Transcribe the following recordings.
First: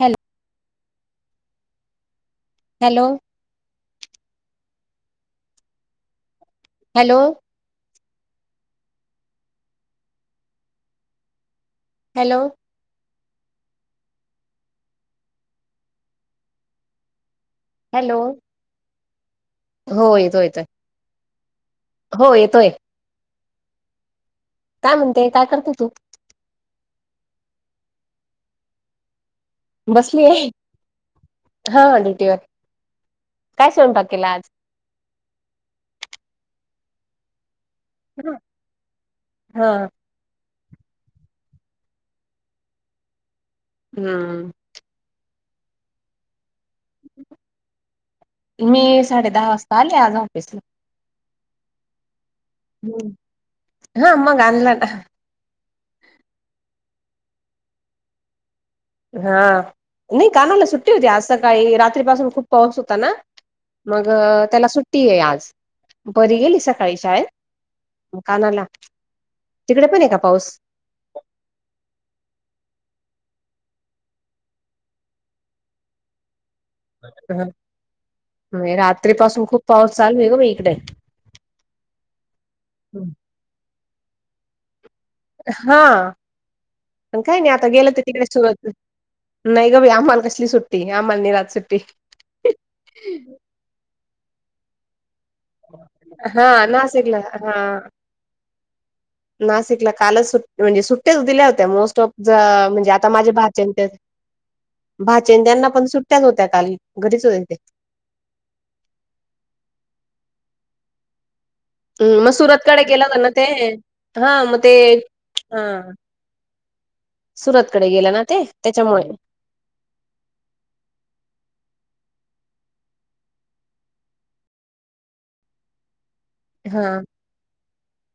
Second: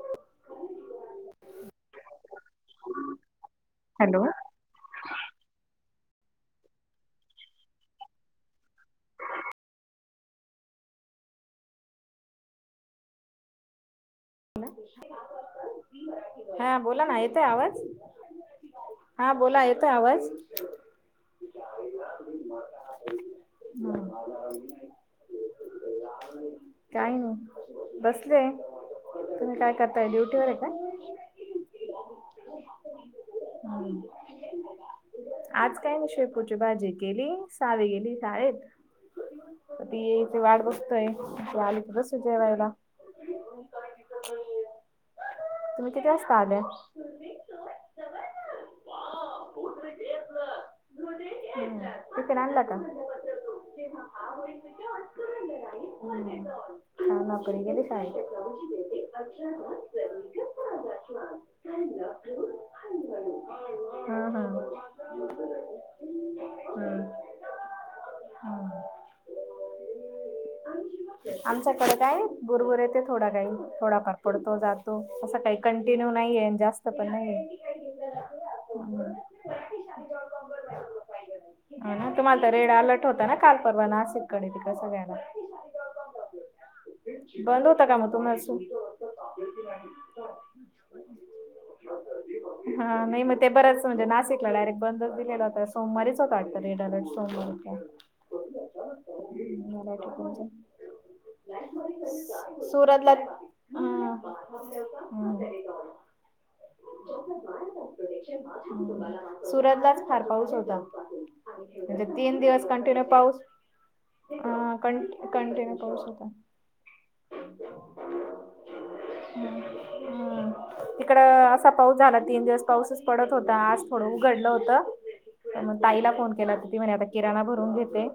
Hello hello hello hello hello नाही कात हा बोला ना येतोय आवाज हॅलो हा बोला आहे हो येतो येत हो येतोय हम काय म्हणतेय काय करते तू कायम बसले तुम्ही काय करताय बसली ड्युटीवर आहे का हा ड्युटीवर काय हम्म. स्वयंपाक केला आज आज काय नि श पुूज बाजी केली सावी गेली शाळेत हा ती. ते वाट बसतय त आली तर बस जेवायला हां. तुम्ही किती वेष काले. मी साडे दहा वाजता आले आज ऑफिसला हम्म इप नला हो. हा आम गाानला ना हम् नकरी केली शाही हा नाही कानाला सुट्टी होती असं काळी रात्रीपासून खूप पाऊस होता ना. मग हा हा त्याला सुट्टी आहे आज बरी गेली सकाळी हम्म शाळेत. कानाला हम्म. तिकडे पण आहे का पाऊस. आमच्याकडे काय बुरबुर आहे ते थोडा काही थोडाफार पडतो जातो असं काही. कंटिन्यू नाही जास् रात्री पासून खूप पाऊस चालू आहे ग म इकडे. हा ना तुम्हाला तर रेड अलर्ट होता ना काल परवा नाशिककडे तिक सगळ्यांना- हा पण काय नाही बंद आता होता गेलं का तर मग तिकडे तुम्हाला सुबत नाही गवी आम्हाल कसली सुट्टी आम्हाल रात सुट्टी हा म म ते बरच म्हजे नािकला डयरेट ब दिले. सोमवारीचत हा वाटत रेड अलर्ट नाशिकला हा सोमवारप नाशिकला कालच म्हणजे सुट्ट्याच दिल्या होत्या मोस्ट ऑफ द म्हणजे आता माझ्या भ हम ह त्यांना पण सुट्ट्याच होत्या काा घरीच हो. सुरतलाच फार पाऊस होता. म्हणजे अं, मग तीन दिवस सुरतकडे कंटिन्यू गेला होता ना पाऊस ते हा मग ह ते क हा कंटिन्यू पाऊस होता. सुरतकडे गेलं ना ते त्याच्यामुळे हम् तिकड असा पाऊस झाला तीन दिवस. पाऊसच पडत होता आज थोडं उघडलं होत मग ताईला फोन केला हो ती हा म्हणा. किराणा भरून घेते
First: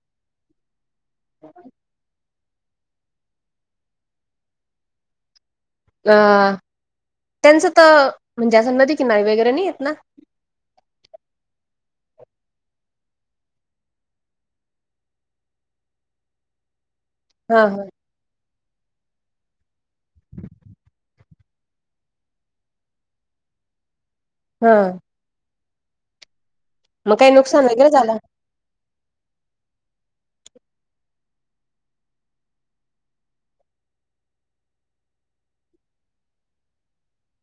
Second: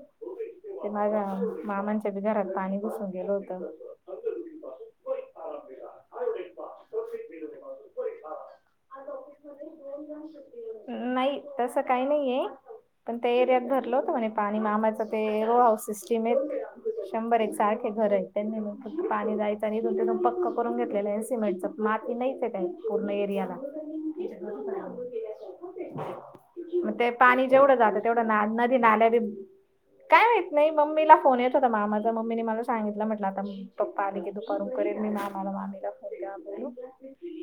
ते माझ्या मामांच्या बी घरात पाणी घुसून गेलं होत. अ त्यांचं तर म्हणजे असं नदी किनारी वगैरे नाही येत ना. नाही तसं काही नाहीये. पण त्या एरियात भरलं होतं म्हणे पाणी मामाचा ते रो हाऊस सिस्टीम आहे. शंभर एक हा हा सारखे घर आहे. त्यांनी फ पाणी जायचं आणि इथून तेथून पक्क करून घेतलेलं आहे सिमेंटच माती नाहीच काही पूर्ण एरयाला. हा. मग ते काही पाणी नुकसान जेवढं वगैरे जात झालं तेवढं ना नदी नाल्या बी काय माहत नाही मम्मीला फोन येत होता माझ मम्मीनेनी मला सांगितलं म्हटलं आता. पप्पा आली के दुकान उ करेल मी मामाला मामीला फोन द्यावा बोलोलू.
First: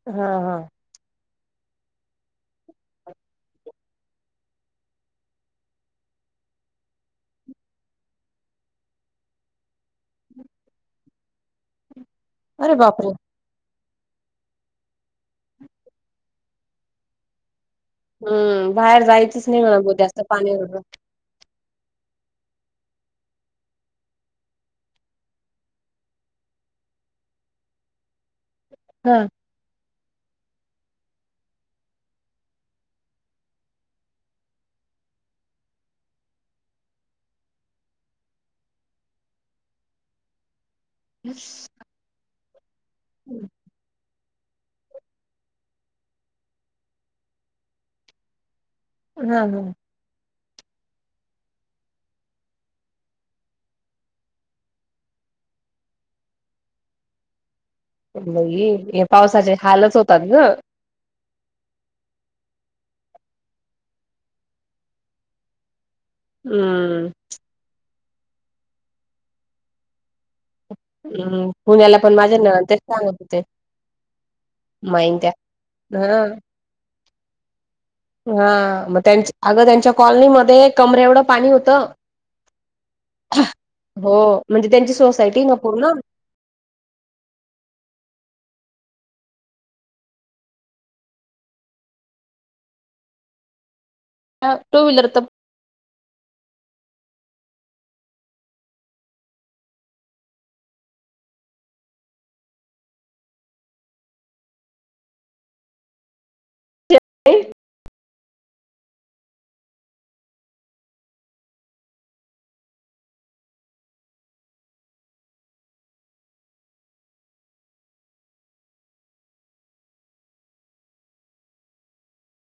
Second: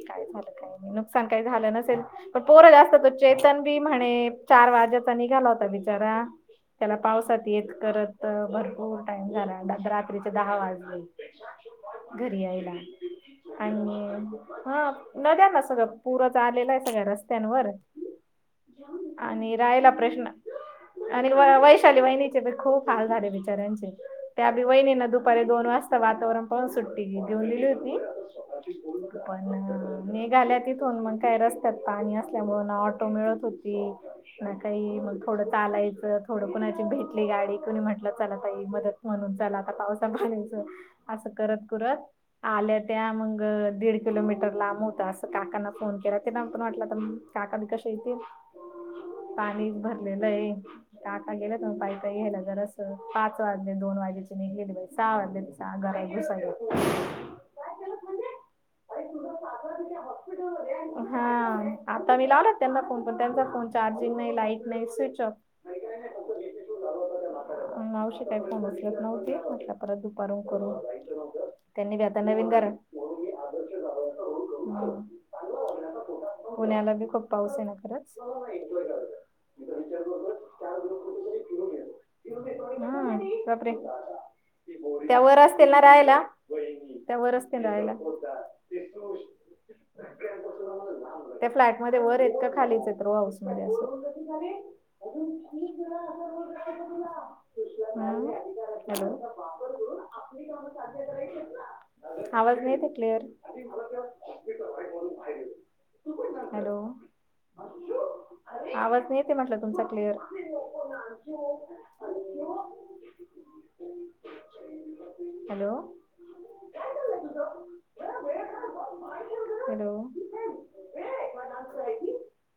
काय हा झालं हा काही नाही नुकसान काही झालं नसेल पण पोरं जास्त. चेतन बी म्हणे चार वाजेचा निघाला होता बिचारा त्याला पावसात येत करत भरपूर टाइम झाला रात्रीचे दहा वाजे घरी आईला. अरे बापरे आणि हा नद्यांना सगळं पुरच आलेलं आहे सगळ्या रस्त्यांवर. हम्म बाहेर जायचंच आणि नाही म्हणा राहिला ब जास्त प्रश्न पाणी व आणि व वैशाली वहिणीचे तर खूप हाल झाले बिचाऱ्यांचे. त्याआधी वहिनीने दुपारी दोन वाजता वातावरण पाहून सुट्टी घेऊन दिली होती. हा पण निघाल्यात इथून मग काय रस्त्यात पाणी असल्यामुळे ऑटो मिळत होती. ना काही मग थोडं तालायचं थोडं कुणाची भेटली गाडी कुणी म्हटलं चला काही मदत. म्हणून झाला आता पावसा बलायचय. असं करत करुत आल्या त्या मग दीड किलोमीटर लांब होता अस काकना फोन केला ते ना पण वाटला काका मी कशे येतील हा पाणी हा भर ला ये. काका गेला तर पाहि का गला जर अस पाच वाजले दोन वाजेचे मी गेली बा सहा वाजले. त्या घरात [unintelligible] बाई हे पावसाचे हालच होतात गं. हा. आ - - ता मी लावला त्यांचा फोन पण त्यांचा फोन चार्जिंग नाही. लाईट नाही. Switch off. हं. मावशी काही फोन उचलत नव्हती. म्हटलं परत दुपारून करू. हम. त्यांनी पुण्याला बी पण आता माझ्या नवीन घर ननद तेच सांगत होते. माही त्या. ह. पुण्याला बी खूप पाऊस आहे ना खर? हा. मग त्यांच अगं त्यांच्या कॉलनीमध्ये कमरे एवढं पाणी होतं. हम्म बापरे हो. म्हणजे त्यांची त्या वर सोसायटी हेना असतील ना पूर्ण. राहायला? त्या वर असते राहायला. त्या फ्लॅटमध्ये वर हेत का खालीच आहेत रो हाऊस मध्ये असं? ह टू विलर त हम्म [inaudible] आवाज नाहीे ऐतये क्लिअर. आणि मला त्या हॅलो. तर आवाज नाही येते म्हटलं तुमचा क्लिअर. [inaudible] हॅलो. हॅलो. [inaudible]